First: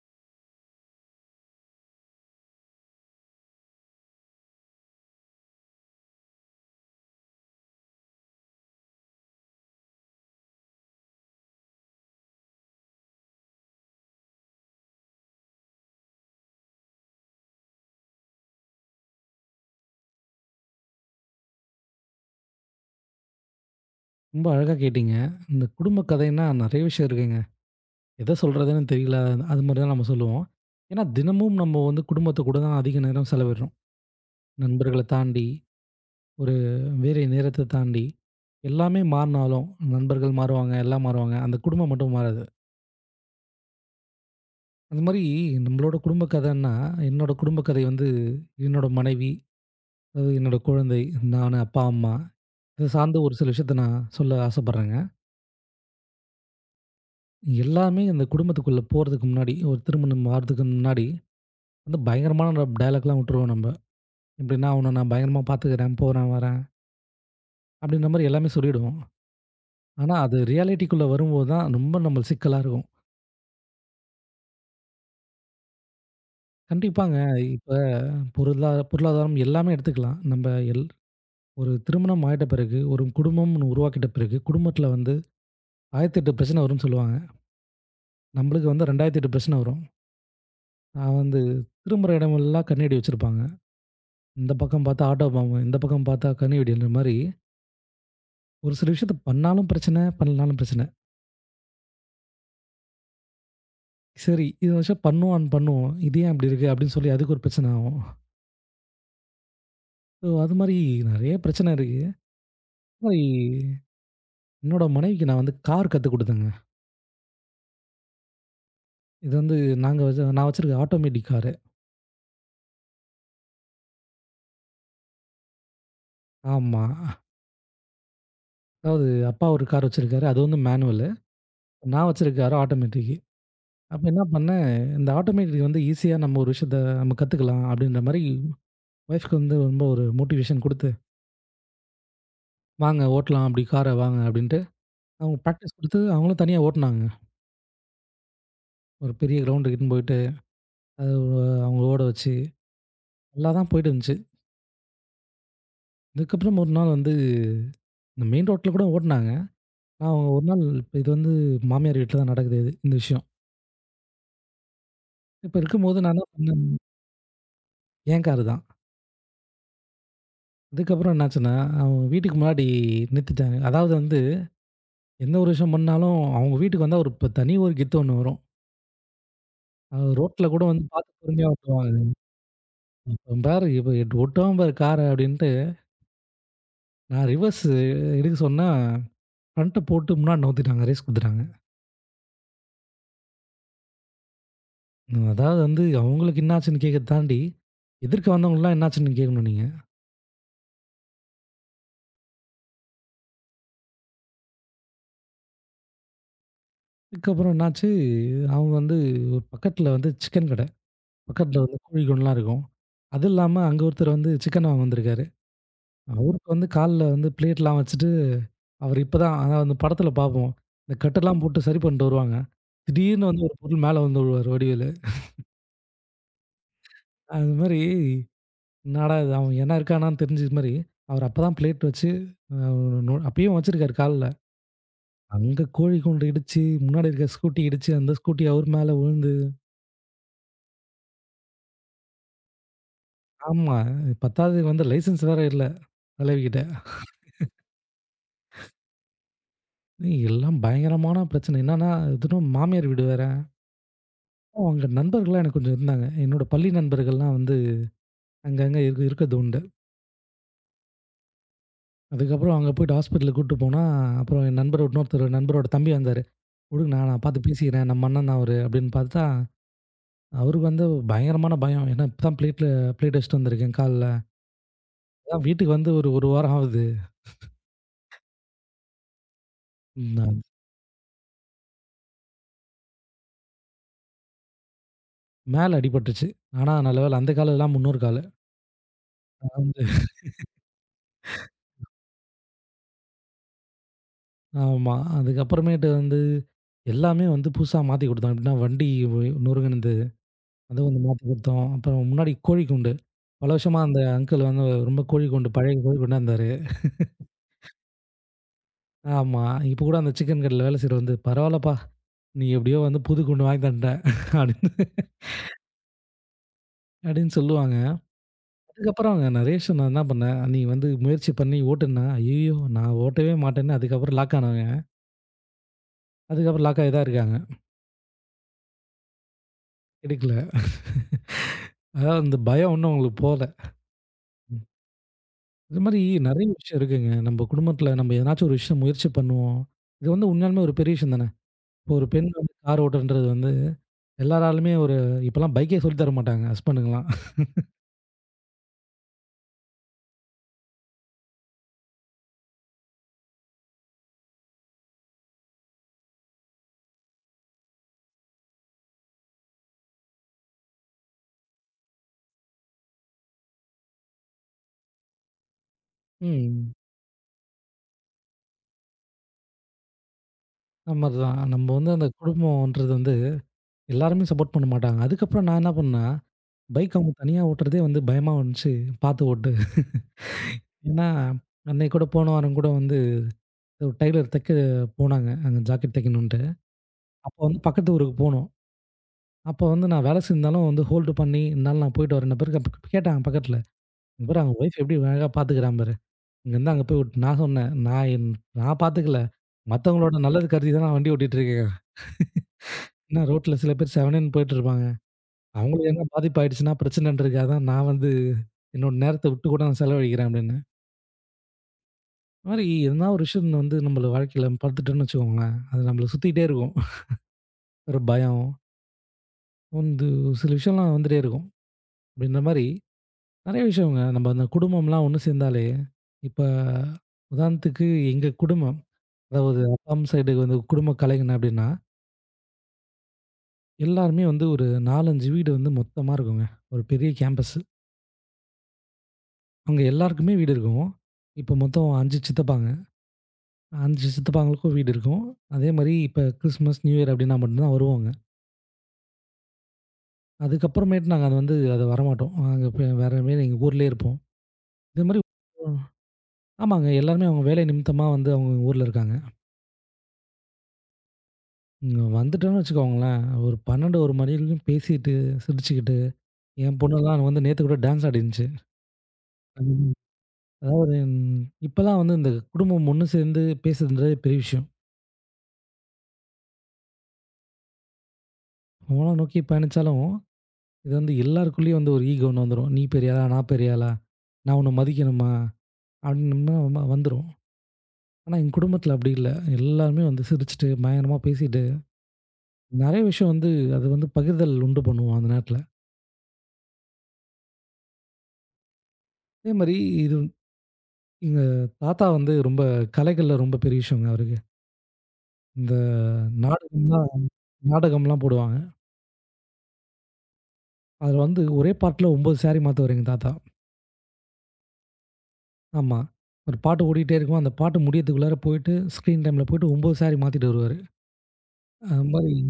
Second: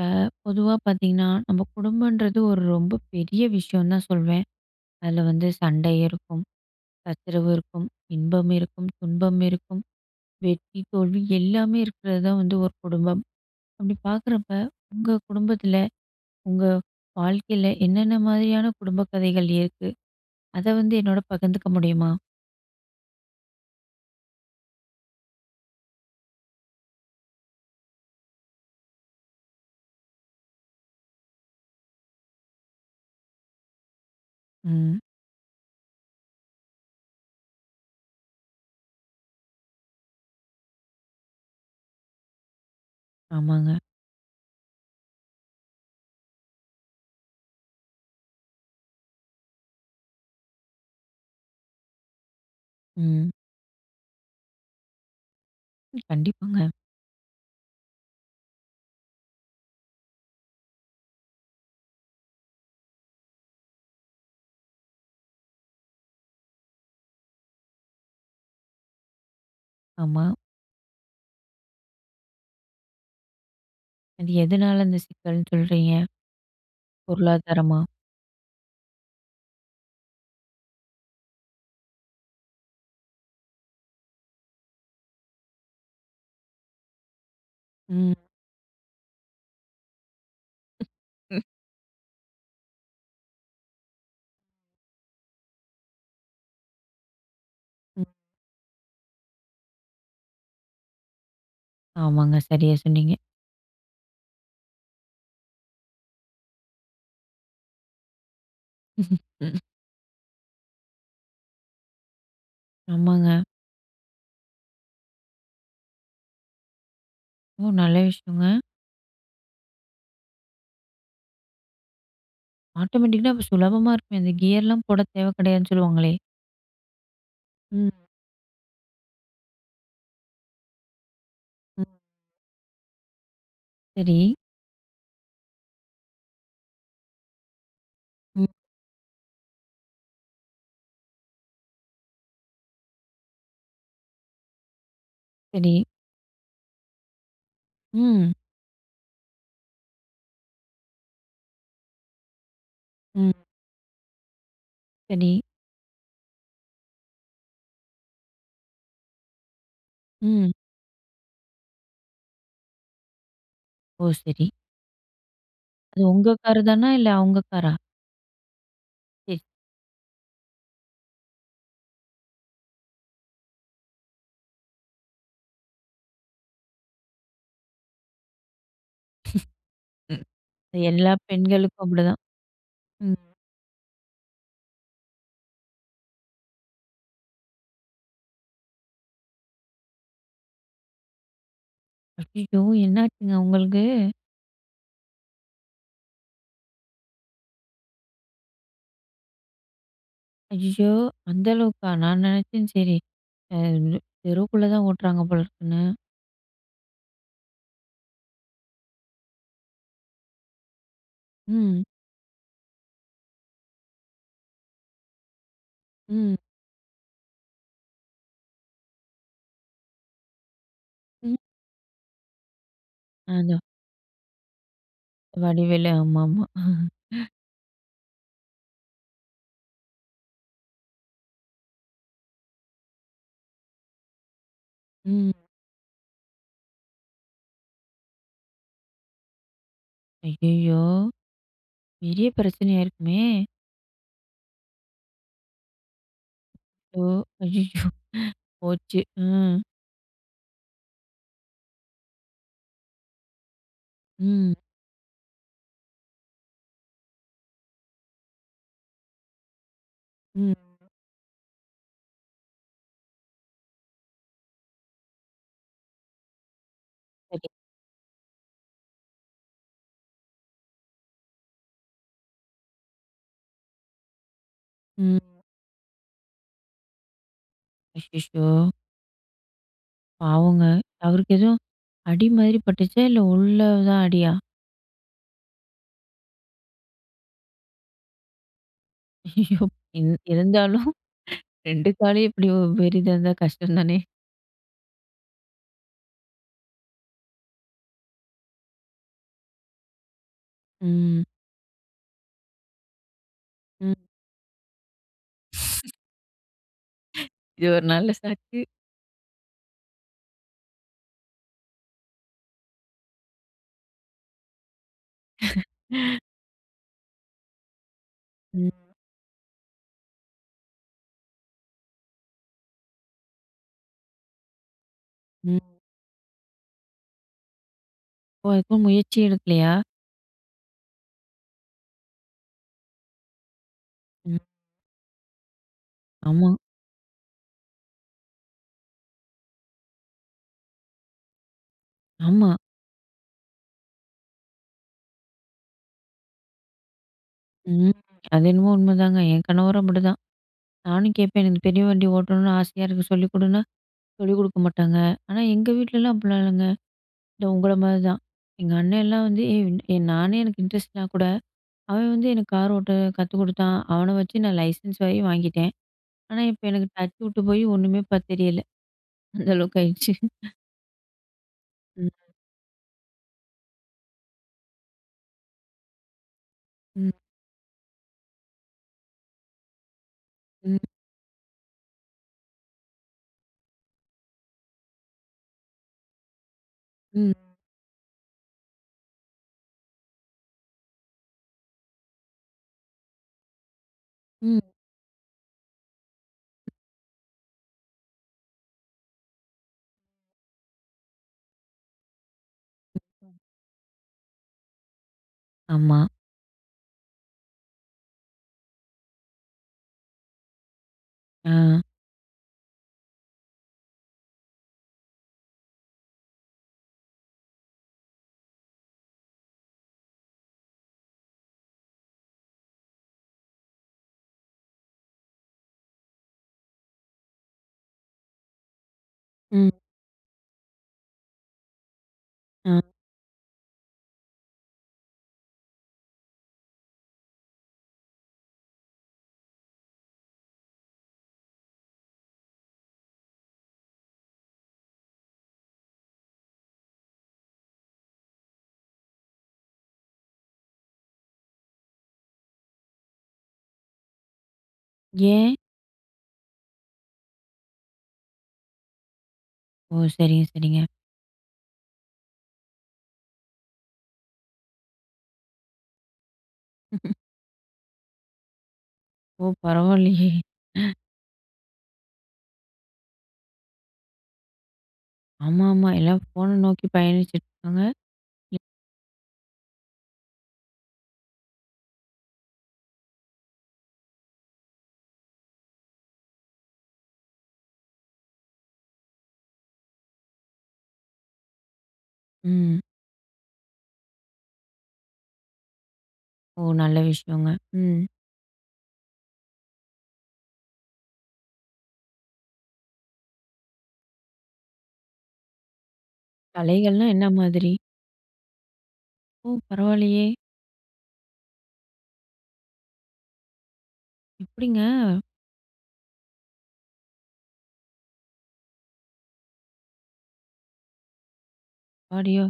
இப்போ பொதுவாக பார்த்தீங்கன்னா நம்ம குடும்பன்றது ஒரு ரொம்ப பெரிய விஷயம் தான் சொல்வேன். அதில் வந்து சண்டை இருக்கும், சச்சரவு இருக்கும், இன்பம் இருக்கும், துன்பம் இருக்கும், வெற்றி தோல்வி எல்லாமே இருக்கிறது தான் வந்து ஒரு குடும்பம். அப்படி பார்க்குறப்ப உங்கள் குடும்பத்தில், உங்கள் வாழ்க்கையில் என்னென்ன மாதிரியான குடும்ப கதைகள் இருக்கு? அதை வந்து என்னோட பகிர்ந்துக்க முடியுமா? ரொம்ப அழகா கேட்டீங்க. இந்த குடும்ப கதைன்னா நெறைய விஷயம் இருக்குங்க. எத சொல்றதுன்னு தெரியல. அது மாரி தான் நம்ம சொல்லுவோம். ஏன்னா தினமும் நம்ம வந்து குடும்பத்து கூட தான் அதிக நேரம் செலவிடுறோம். ம். நண்பர்கள தாண்டி, ஒரு வேலை நேரத்த தாண்டி, எல்லாமே மாறினாலும் நண்பர்கள் மாறுவாங்க, எல்லாம் மாறுவாங்க. அந்த குடும்பம் மட்டும் மாறாது. ஆமாங்க. அந்த மாரி நம்மளோட குடும்ப கதைன்னா, என்னோட குடும்ப கதை வந்து என்னோட மனைவி, அதாவது என்னோட குழந்தை, நானு, அப்பா, அம்மா, இது சார்ந்த ம். ஒரு சில விஷயத்த நான் சொல்ல ஆசைப்படுறேங்க. கண்டிப்பாங்க. எல்லாமே அந்த குடும்பத்துக்குள்ள போறதுக்கு முன்னாடி, ஒரு திருமணம் ஆறதுக்கு முன்னாடி, வந்து பயங்கரமான டயலாக்லாம் விட்டுருவோம் நம்ம. இப்படின்னா அவன நான் பயங்கரமா பார்த்துக்கிறேன், போறேன், வரேன் அப்படின்ற மாரி எல்லாமே சொல்லிடுவோம். ஆனா ஆமாம். அது ரியாலிட்டிக்குள்ள வரும்போது தான் ரொம்ப நம்மளுக்கு சிக்கலா இருக்கும். அது எதனால இந்த சிக்கல்னு சொல்கிறீங்க? கண்டிப்பாங்க. இப்ப பொருளாதாரமா? பொருளாதாரம் எல்லாமே எடுத்துக்கலாம். நம்ம எல் ஒரு திருமணம் ஆயிட்ட பிறகு, ஒரு குடும்பம்னு உருவாக்கிட்ட பிறகு, குடும்பத்தில வந்து 1008 பிரச்சனை வரும்னு சொல்லுவாங்க. ம். நம்மளுக்கு வந்து 2008 பிரச்சனை வரும். நான் ம். வந்து திரும்புற இடமெல்லாம் கண்ணாடி வச்சிருப்பாங்க. இந்த பக்கம் பார்த்தா ஆட்டோ பாம்பு, இந்த பக்கம் பார்த்தா கனி வெடின்ற மாரி, ம். ஒரு சில விஷயத்த பண்ணாலும் பிரச்சனை, பண்ணலனாலும் பிரச்சனை. ஆமாங்க, சரியா சொன்னீங்க. சரி, இது ஒரு விஷயம் பண்ணுவோம், பண்ணுவோம். இது ஏன் இப்படி இருக்கு? அப்படின்னு சொல்லி அதுக்கு ஒரு பிரச்சனை ஆகும். ம். ஸோ அது மாரி நெறைய பிரச்சனை இருக்கு. அது மாரி ஆமாங்க. என்னோட மனைவிக்கு நான் வந்து கார் கத்துக் குடுத்தேங்க. ஓ! நல்ல விஷயங்க. இது வந்து நாங்க வச்ச நான் வச்சிருக்க ஆட்டோமேட்டிக் காரு. ஆட்டோமேட்டிக்கா? அப்ப சுலபமா இருக்குமே. அந்த கியர்லாம் போட தேவை கிடையாதுன்னு சொல்லுவாங்களே! ஆமா. ம். அதாவது அப்பா ஒரு கார் வச்சிருக்காரு. அது வந்து மேனுவலு. ம். நான் வச்சிருக்க காரு ஆட்டோமேட்டிக்கு. அப்ப சரி. என்ன பண்ணேன், இந்த ஆட்டோமேட்டிக் வந்து ஈஸியா நம்ம ஒரு விஷயத்த நம்ம கத்துக்கலாம் அப்படின்ற மாரி ம். ஒய்ஃப்க்கு வந்து ரொம்ப ஒரு மோட்டிவேஷன் குடுத்து வாங்க ஓட்டலாம் அப்படி கார வாங்க அப்படின்ட்டு, அவங்க சரி. பிராக்டிஸ் குடுத்து அவங்களும் தனியா ஓட்டுனாங்க. ம். ஒரு பெரிய கிரவுண்டுக்கு இட்டுன்னு போயிட்டு, அது அவங்கள ஓட வச்சு ம். நல்லா தான் போயிட்டு இருந்துச்சு. சரி. அதுக்கப்புறம் ஒரு நாள் வந்து இந்த மெயின் ரோட்ல கூட ஓட்டுனாங்க. நான் அவங்க ஒரு ம். நாள் இப்ப இது வந்து மாமியார் வீட்ல தான் நடக்குது இது, இந்த விஷயம். ஓ! சரி. இப்ப இருக்கும்போது அது நான் என்ன உங்க காரு பண்ணேன், தானா? இல்ல அவங்க காரா? என் காரு தான். சரி. அதுக்கப்புறம் என்னாச்சுன்னா, அவங்க வீட்டுக்கு முன்னாடி நிறுத்திட்டாங்க. அதாவது வந்து எந்த ஒரு விஷயம் பண்ணாலும் அவங்க வீட்டுக்கு வந்தா ஒரு இப்ப தனி ஒரு கெத்து ஒண்ணு வரும். அது ம். ரோட்ல கூட அது வந்து எல்லா பார்த்து பொறுமையா பெண்களுக்கும் ஓட்டுவாங்க. அப்படிதான். ம். "இவன் பாரு, இவன் எட்டு ஓட்டுவான் பாரு கார" அப்படின்னு நான் ரிவர்ஸ் எதுக்கு சொன்னா, ஃப்ரண்ட்ட போட்டு முன்னாடி நவுத்திட்டாங்க. ரேஸ் குடுத்துட்டாங்க. அய்யய்யோ! என்னாச்சுங்க உங்களுக்கு? அதாவது வந்து அவங்களுக்கு என்னாச்சுன்னு கேட்கறத தாண்டி, எதிர்க்க வந்தவங்களுக்குலாம் என்னாச்சுன்னு கேட்கணும் நீங்க. ஐயய்யோ! அந்த அளவுக்கா? நான் நினைச்சேன் சரி, அ தெருவுக்குள்ள தான் ஓட்டுறாங்க போல இருக்குன்னு. அதுக்கப்புறம் என்னாச்சு, அவங்க வந்து ஒரு பக்கத்துல வந்து சிக்கன் கடை. பக்கத்துல வந்து ம். கோழிக்கூடுலாம் இருக்கும். அது இல்லாம அங்க ஒருத்தர் வந்து சிக்கன் வாங்க வந்திருக்காரு. ம். அவருக்கு வந்து கால்ல வந்து பிளேட்லாம் வச்சுட்டு, அவர் இப்பதான் அதான் அந்த படத்துல பார்ப்போம். இந்த ம். கட்டெல்லாம் போட்டு சரி பண்ணிட்டு வருவாங்க. திடீர்னு வந்து ஒரு அதான் பொருள் மேல வந்து விழுவாரு வடிவேலு. வடிவேலு. ஆமாமா. அது மாரி என்னடா இது! அவன் என்ன இருக்கானான்னு தெரிஞ்சது மாரி, அவரு அப்பதான் பிளேட் வச்சு அ நொ அப்பயும் வச்சிருக்காரு கால்ல. ம். அங்க கோழி கூண்டு இடிச்சு, முன்னாடி இருக்க ஸ்கூட்டி இடிச்சு, அந்த ஸ்கூட்டி அவர் மேல விழுந்து ஐயய்யோ! பெரிய பிரச்சனையா இருக்குமே! ஆமா. பத்தாததுக்கு வந்து லைசென்ஸ் வேற இல்ல தலைவிகிட்ட. ஓ! அய்யய்யோ! போச்சு. ம். எல்லாம் பயங்கரமான பிரச்சனை. என்னன்னா, தினம் மாமியார் வீடு வேற. ம். அவங்க நண்பர்கள்லாம் எனக்கு கொஞ்சம் இருந்தாங்க. என்னோட பள்ளி நண்பர்கள்லாம் வந்து அங்கங்க இருக்கிறது உண்டு. ம். அதுக்கப்புறம் அங்க போயிட்டு ஹாஸ்பிட்டலுக்கு கூட்டு போனா, அப்புறம் என் நண்பர் இன்னொருத்தர் நண்பரோட தம்பி வந்தாரு. "விடுங்கண்ணா நான் நான் பார்த்து சரி. பேசிக்கிறேன். நம்ம அண்ணன் தான் அவரு" அப்படின்னு பார்த்தா அவருக்கு வந்து பயங்கரமான பயம். ஏன்னா இப்ப தான் பிளேட்ல பிளேட் வச்சுட்டு வந்திருக்கேன் கால்ல. ம். அதான் வீட்டுக்கு வந்து ஒரு 1 வாரம் ஆகுது. அச்சச்சோ! ம் ம். பாவங்க. அவருக்கு எதுவும் அடி மாதிரி பட்டுச்சா? இல்ல உள்ள தான் அடியா? மேல அடிபட்டுருச்சு. ஆனா நல்ல வேளை அந்த காலெல்லாம் முன்னோர் காலு. ஐயய்யோ! ஆமா. இருந்தாலும் 2 காலும் இப்டி பெரிதா இருந்தா கஷ்டம் தானே! ஆமா. அதுக்கப்புறமேட்டு வந்து எல்லாமே வந்து புதுசா மாத்தி குடுத்தோம். எப்படின்னா வண்டி நொறுங்குனது அது வந்து ம். மாத்தி குடுத்தோம். அப்புறம் முன்னாடி கோழிக்கூண்டு. பல வருஷமா ம். அந்த அங்கிள் வந்து ரொம்ப கோழிக்கூண்டு பழைய கோழிக்கூண்டா இருந்தாரு. இது ஒரு நல்ல சாக்கு. ஆமா. இப்போ கூட அந்த சிக்கன் கடையில வேலை செய்றவர் வந்து, "பரவாயில்லப்பா! நீ எப்படியோ வந்து புது கூண்டு வாங்கி தந்துட்ட" அப்படின்னு அப்படின்னு சொல்லுவாங்க. ம். அதுக்கப்புறம் நரேஷ் நான் என்ன பண்ணேன், நீ வந்து முயற்சி பண்ணி ஓட்டுன்னா, ஐய்யயோ! நான் ஓட்டவே மாட்டேன்னு அதுக்கப்புறம் லாக் ஆனவங்க. ம். அதுக்கப்புறம் லாக் ஆகி தான் இருக்காங்க. ஓ! அதுக்கும் முயற்சி எடுக்கலையா? கிடைக்கல. அதாவது அந்த பயம் இன்னும் அவங்களுக்கு போகல. ம். இது மாரி நெறைய ஆமா. விஷயம் இருக்குங்க. நம்ம குடும்பத்தில நம்ம எதனாச்சும் ஒரு விஷயம் முயற்சி பண்ணுவோம். இது வந்து உண்மையாலுமே ஒரு பெரிய விஷயம் தானே. இப்போ ஒரு பெண் ஆமா. வந்து கார் ஓட்டுன்றது வந்து எல்லாராலுமே ஒரு இப்பலாம் பைக்கே சொல்லி தர மாட்டாங்க ஹஸ்பண்டுங்கலாம். ம். அது என்னமோ உண்மதாங்க. என் கணவரும் அப்படிதான். நானும் கேட்பேன். எனக்கு பெரிய வண்டி ஓட்டணும்னு ஆசையா இருக்கு, சொல்லிக் குடுன்னா சொல்லிக் குடுக்க மாட்டாங்க. ஆனா எங்க வீட்லலாம் அப்படிலாம் இல்லைங்க. இந்த உங்கள மாரி தான். எங்க அண்ணன் எல்லாம் வந்து ஏய், நானே எனக்கு இன்ட்ரெஸ்ட்னா கூட, அவன் வந்து எனக்கு கார் ஓட்ட கத்துக் குடுத்தான். அவன வச்சு நான் லைசென்ஸ் வரையும் வாங்கிட்டேன். ஆனா இப்ப ம். எனக்கு டச் விட்டு போய் ஒண்ணுமே தெரியல. அந்த அளவுக்கு ஆயிடுச்சு. அந்த மாரி தான். நம்ம வந்து அந்த ம், குடும்பம்ன்றது வந்து எல்லாருமே சப்போர்ட் பண்ண மாட்டாங்க. அதுக்கப்புறம் நான் என்ன பண்ணேன்னா, பைக் ம், அவங்க தனியா ஓட்டுறதே வந்து பயமா இருந்துச்சு. பார்த்து ஓட்டு. ம், ஏன்னா, அன்னைக்கு கூட போன வாரம் கூட வந்து ஒரு டைலர் தைக்க போனாங்க. அங்க ஜாக்கெட் தைக்கணுன்ட்டு. ம், அப்போ வந்து பக்கத்து ஊருக்கு போனோம். அப்போ வந்து நான் வேலை செஞ்சாலும் வந்து ஹோல்டு பண்ணி, "இந்தநாள் நான் போயிட்டு வரேன்ன பிறகு" அப்ப கேட்டாங்க பக்கத்துல. "இங்க பாரு அவங்க ம். ஒய்ஃப் எப்படி அழகா பாத்துக்கிறா பாரு. இங்கருந்து அங்க போய் விட்டு" நான் சொன்னேன், "நான் நான் பாத்துக்கல. மத்தவங்களோட நல்லது கருதி தான் நான் வண்டி ஓட்டிட்டு இருக்கேன். ஏன்னா ரோட்ல சில பேர் செவனேன்னு போயிட்டு இருப்பாங்க. அவங்களுக்கு ஆமா. எதனா பாதிப்பு ஆயிடுச்சுன்னா பிரச்சனைன்றதுக்காக தான் நான் வந்து என்னோட நேரத்த விட்டு கூட நான் செலவழிக்கிறேன்" அப்டின்னேன். ஆ. இந்த மாரி எதனா ஒரு விஷயம் வந்து நம்மள வாழ்க்கையில பாத்துட்டோம்னு வச்சுக்கோங்களேன், அது நம்மள சுத்திட்டே இருக்கும். ஒரு பயம் வந்து சில விஷயம்லாம் வந்துட்டே இருக்கும். அப்படின்ற மாரி நெறைய விஷயங்க நம்ம அந்த குடும்பம்லாம் ஒண்ணு சேர்ந்தாலே, இப்ப உதாரணத்துக்கு எங்க குடும்பம், அதாவது ம். அப்பா, அம்மா சைடு வந்து குடும்ப கலைஞன் அப்படின்னா, ஆ. எல்லாருமே வந்து ஒரு 4, 5 வீடு வந்து மொத்தமா இருக்குங்க. ஒரு பெரிய கேம்பஸ். அங்க எல்லாருக்குமே வீடு இருக்கும். இப்ப மொத்தம் 5 சித்தப்பாங்க. 5 சித்தப்பாங்களுக்கும் வீடு இருக்கும். அதே மாரி இப்ப கிறிஸ்மஸ், நியூ இயர் அப்படின்னா மட்டும் தான் வருவாங்க. அதுக்கப்புறமேட்டு நாங்க அத வந்து அத வரமாட்டோம். நாங்க இப்ப வேற மாரி எங்க ஊர்லயே இருப்போம். இதே மாரி ஏன்? ஆமாங்க. எல்லாருமே அவங்க வேலை நிமித்தமா வந்து அவங்க ஊர்ல இருக்காங்க. ஓ! சரிங்க, சரிங்க. இங்க வந்துட்டோன்னு வச்சுக்கோங்களேன், ஒரு 12, 1 மணி வரைக்கும் பேசிட்டு, சிரிச்சுக்கிட்டு, என் பொண்ணுலாம் வந்து நேத்து கூட டான்ஸ் ஆடிருந்துச்சு. ஓ! ம். பரவாயில்லையே! அதாவது இப்பலாம் வந்து இந்த குடும்பம் ஒண்ணு சேர்ந்து பேசுறதுன்றதே பெரிய விஷயம். ஆமா, ஆமா. எல்லாம் ஃபோன நோக்கி பயணிச்சுட்டு இருக்காங்க. கோலம் நோக்கி பயணிச்சாலும், இது வந்து எல்லாருக்குள்ளேயும் வந்து ஒரு ஈகோன்னு வந்துரும். நீ பெரிய ஆளா? நான் பெரிய ஆளா? நான் உன்ன மதிக்கணுமா? அப்டின்னு வந்துரும். ஆனா எங்க குடும்பத்தில அப்டி இல்ல. எல்லாருமே வந்து சிரிச்சுட்டு, பயங்கரமா பேசிட்டு, ம். நெறைய விஷயம் வந்து அது வந்து பகிர்தல் உண்டு பண்ணுவோம் அந்த நேரத்தில. ஓ! நல்ல விஷயங்க. ம். அதேமாரி இது எங்க தாத்தா வந்து ரொம்ப கலைகள்ல ரொம்ப பெரிய விஷயங்க அவருக்கு. இந்த கலைகள்லாம் நாடகம்லாம் என்ன மாதிரி? நாடகம்லாம் போடுவாங்க. ஓ! பரவாயில்லையே! அதில வந்து ஒரே பாட்டுல 9 சாரி மாத்துவாரு எங்க தாத்தா. எப்படிங்க? ஆமா. ஒரு பாட்டு ஓடிட்டே இருக்கும். அந்த பாட்டு முடியறதுக்குள்ளார போயிட்டு ஸ்க்ரீன் டைம்ல போயிட்டு 9 சாரி மாத்திட்டு வருவாரு. அது மாரி ஆடியோ.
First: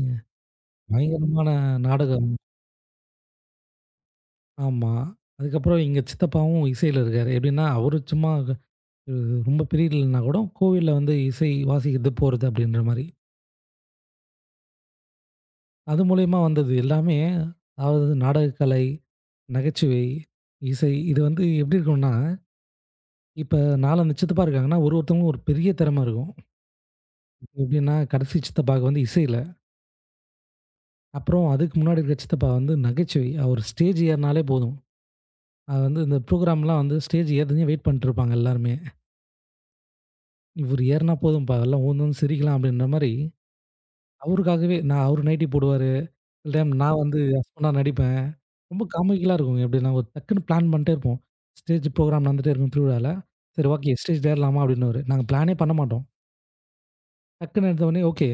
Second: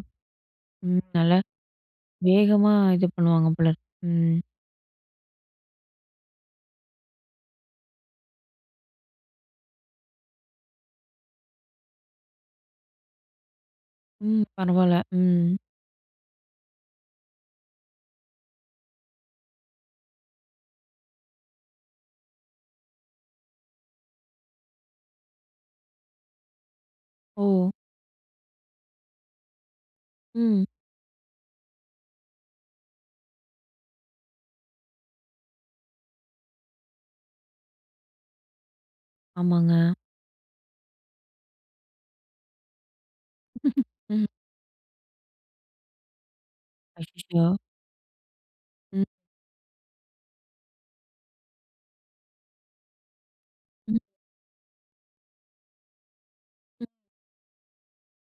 ம். நல்லா பயங்கரமான நாடகம். வேகமா இது பண்ணுவாங்க போல இருக்கு. ம். ஆமா. அதுக்கப்புறம் எங்க சித்தப்பாவும் இசையில இருக்காரு. எப்படின்னா, அவரு சும்மா ரொம்ப பெரிய இல்லைன்னா கூட கோவில்ல வந்து இசை வாசிக்கிறது போறது அப்படின்ற மாரி. ம். பரவால்ல. ம். அது மூலியமா வந்தது எல்லாமே. அதாவது நாடகக்கலை, நகைச்சுவை, இசை இது வந்து எப்படி இருக்கும்னா, இப்ப 4, 5 சித்தப்பா இருக்காங்கன்னா, ஒரு ஒருத்தவங்களுக்கும் ஒரு பெரிய திறமை இருக்கும். ஓ! எப்படின்னா, கடைசி சித்தப்பாவுக்கு வந்து இசையில, ம். அப்புறம் அதுக்கு முன்னாடி இருக்கிற சித்தப்பா வந்து நகைச்சுவை. அவர் ஸ்டேஜ் ஏறினாலே போதும். அது வந்து இந்த ப்ரோகிராம்லாம் வந்து ஸ்டேஜ் ஏறுதுன்னே வெயிட் பண்ணிட்டு இருப்பாங்க எல்லாருமே. ஆமாங்க. இவரு ஏறுனா போதும்பா எல்லாம் ஊந்து வந்து சிரிக்கலாம் அப்படின்ற மாரி ம். அவருக்காகவே நான் அவரு நைட்டி போடுவாரு. சில டைம் நான் வந்து அச்சச்சோ! ஹஸ்பண்டா நடிப்பேன். ரொம்ப ம். காமிக்கலா இருக்குங்க. எப்படின்னா ஒரு டக்குன்னு பிளான் பண்ணிட்டே இருப்போம். ஸ்டேஜ் ப்ரோகிராம் நடந்துட்டே இருக்கும் திருவிழால. சரி ஓகே ம். ஸ்டேஜ்ல ஏறலாமா அப்படின்னுவாரு. நாங்க பிளானே பண்ண மாட்டோம். ம். டக்குன்னு எடுத்தோனே ஓகே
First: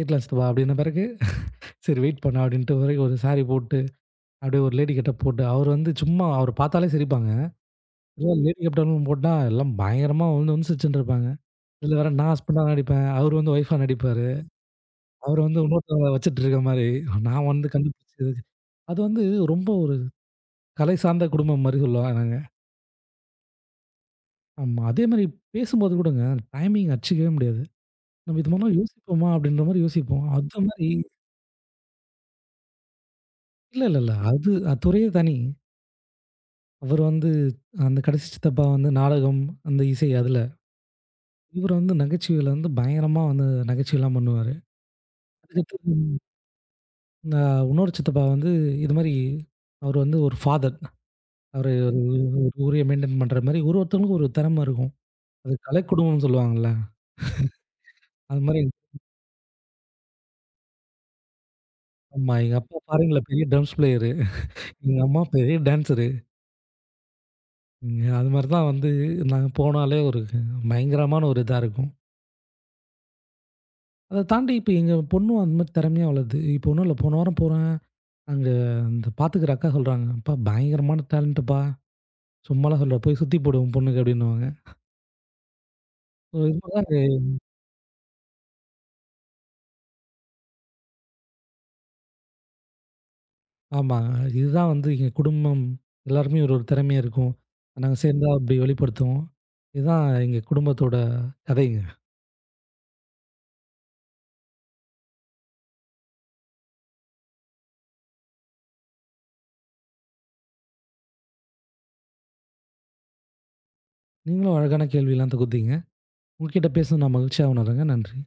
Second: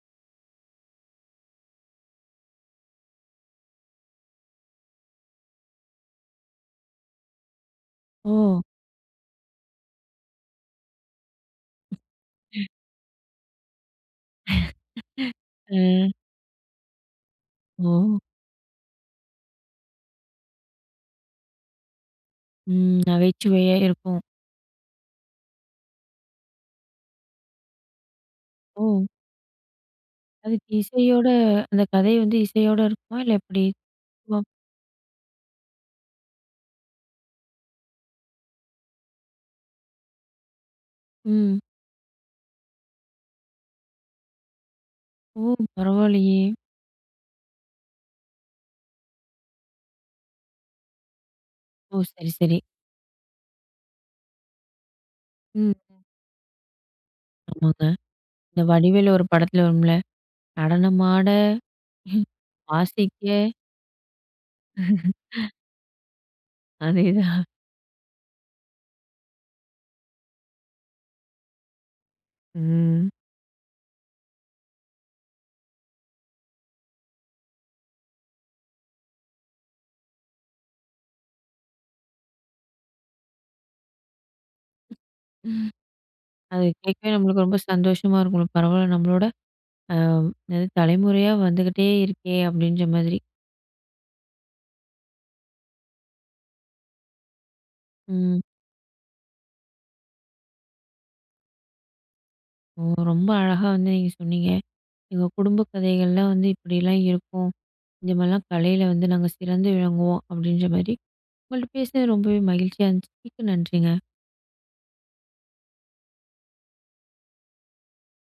ஏறலாம் சித்தப்பா அப்படின்ன பிறகு, சரி வெயிட் பண்ணு அப்படின்ட்டு பிறகு ஒரு சாரி போட்டு, அப்படியே ஒரு லேடி கெட்டப் போட்டு, அவரு வந்து சும்மா அவர பார்த்தாலே சிரிப்பாங்க. எல்லாம் லேடி ஓ! கெட்டப்லாம் போட்டா எல்லாம் பயங்கரமா உழுந்து உழுந்து சிரிச்சுன்ட்டு இருப்பாங்க. இதுல வேற நான் ஹஸ்பண்டா நடிப்பேன். அவரு வந்து ஒய்ஃபா நடிப்பாரு. அவர வந்து அ. இன்னொருத்தவங்க வச்சுட்டு இருக்க மாரி, நான் வந்து ஓ! கண்டுபிடிச்சது. அது வந்து ரொம்ப ஒரு கலை சார்ந்த குடும்பம் மாரி சொல்லுவாங்க நாங்க. ம். நகைச்சுவையா இருக்கும். ஆமா. அதே மாரி பேசும்போது கூடங்க டைமிங் அடிச்சுக்கவே முடியாது. நம்ம இது மாரிலாம் ஓ! யோசிப்போமா? அப்படின்ற மாரி யோசிப்போம். அது அதுக்கு மாரி இசையோட அந்த கதை வந்து இசையோட இருக்குமா? இல்ல எப்படி? இல்ல, இல்ல, இல்ல. வ அது துறையே தனி. அவர் வந்து அந்த கடைசி சித்தப்பா வந்து நாடகம், அந்த இசை அதுல. ம். இவர் வந்து நகைச்சுவையில வந்து பயங்கரமா வந்து நகைச்சுவைலாம் பண்ணுவாரு. ஓ! அதுக்கடுத்து பரவாயில்லையே! அ இன்னொரு சித்தப்பா வந்து இது மாரி அவர் வந்து ஒரு ஃபாதர். அவரு ஒரு ஓ! சரி, ஒரு சரி. ஊரையே மெயின்டெயின் பண்ற மாரி ஒரு ஒருத்தவங்களுக்கும் ஒரு திறமை இருக்கும். அது ம். கலைக்குடும்பம்னு சொல்லுவாங்கல்ல. ஆமாங்க. அது மாரி இந்த வடிவேலு ஒரு படத்துல வரும்ல. நடனமாட, ஆமா. எங்க அப்பா ஃபாரின்ல வாசிக்க. பெரிய ட்ரம்ஸ் பிளேயரு. எங்க அம்மா பெரிய டான்ஸரு. அதேதான். ம் அது மாரி தான் வந்து நாங்க போனாலே ஒரு பயங்கரமான ஒரு இதா இருக்கும். ம். அத தாண்டி இப்ப எங்க பொண்ணும் அந்த மாரி திறமையா வளருது. இப்ப ஒண்ணும் இல்ல போன வாரம் போறேன். அங்க அந்த பாத்துக்கிற அக்கா சொல்றாங்க, "அப்பா பயங்கரமான டேலண்ட்டுப்பா. சும்மாலாம் சொல்லல. போய் சுத்தி போடு உன் பொண்ணுக்கு" அப்படின்னுவாங்க. அது கேட்கவே நம்மளுக்கு ரொம்ப சந்தோஷமா இருக்கும். பரவால்ல நம்மளோட அ என்னது தலைமுறையா வந்துகிட்டே இருக்கே! அப்டின்ற மாதிரி. ஆமாங்க. இதுதான் வந்து எங்க குடும்பம் எல்லாருக்குமே ஒரு ஒரு திறமை இருக்கும். நாங்க சேர்ந்தா ம். ம். அப்படி வெளிப்படுத்துவோம். இதுதான் எங்க குடும்பத்தோட கதைங்க. ஓ! ரொம்ப அழகா வந்து நீங்க சொன்னீங்க. எங்க குடும்ப கதைகள்லாம் வந்து இப்டிலாம் இருக்கும். இந்த மாரிலாம் கலையில வந்து நாங்க சிறந்து விளங்குவோம். அப்டின்ற மாரி. உங்கள்ட்ட பேசினது ரொம்பவே மகிழ்ச்சியா இருந்துச்சு. மிக்க நன்றிங்க. நீங்களும் அழகான கேள்விலாம் தொகுத்தீங்க. உங்ககிட்ட பேசுனது நான் மகிழ்ச்சியா உணர்றேங்க. நன்றி.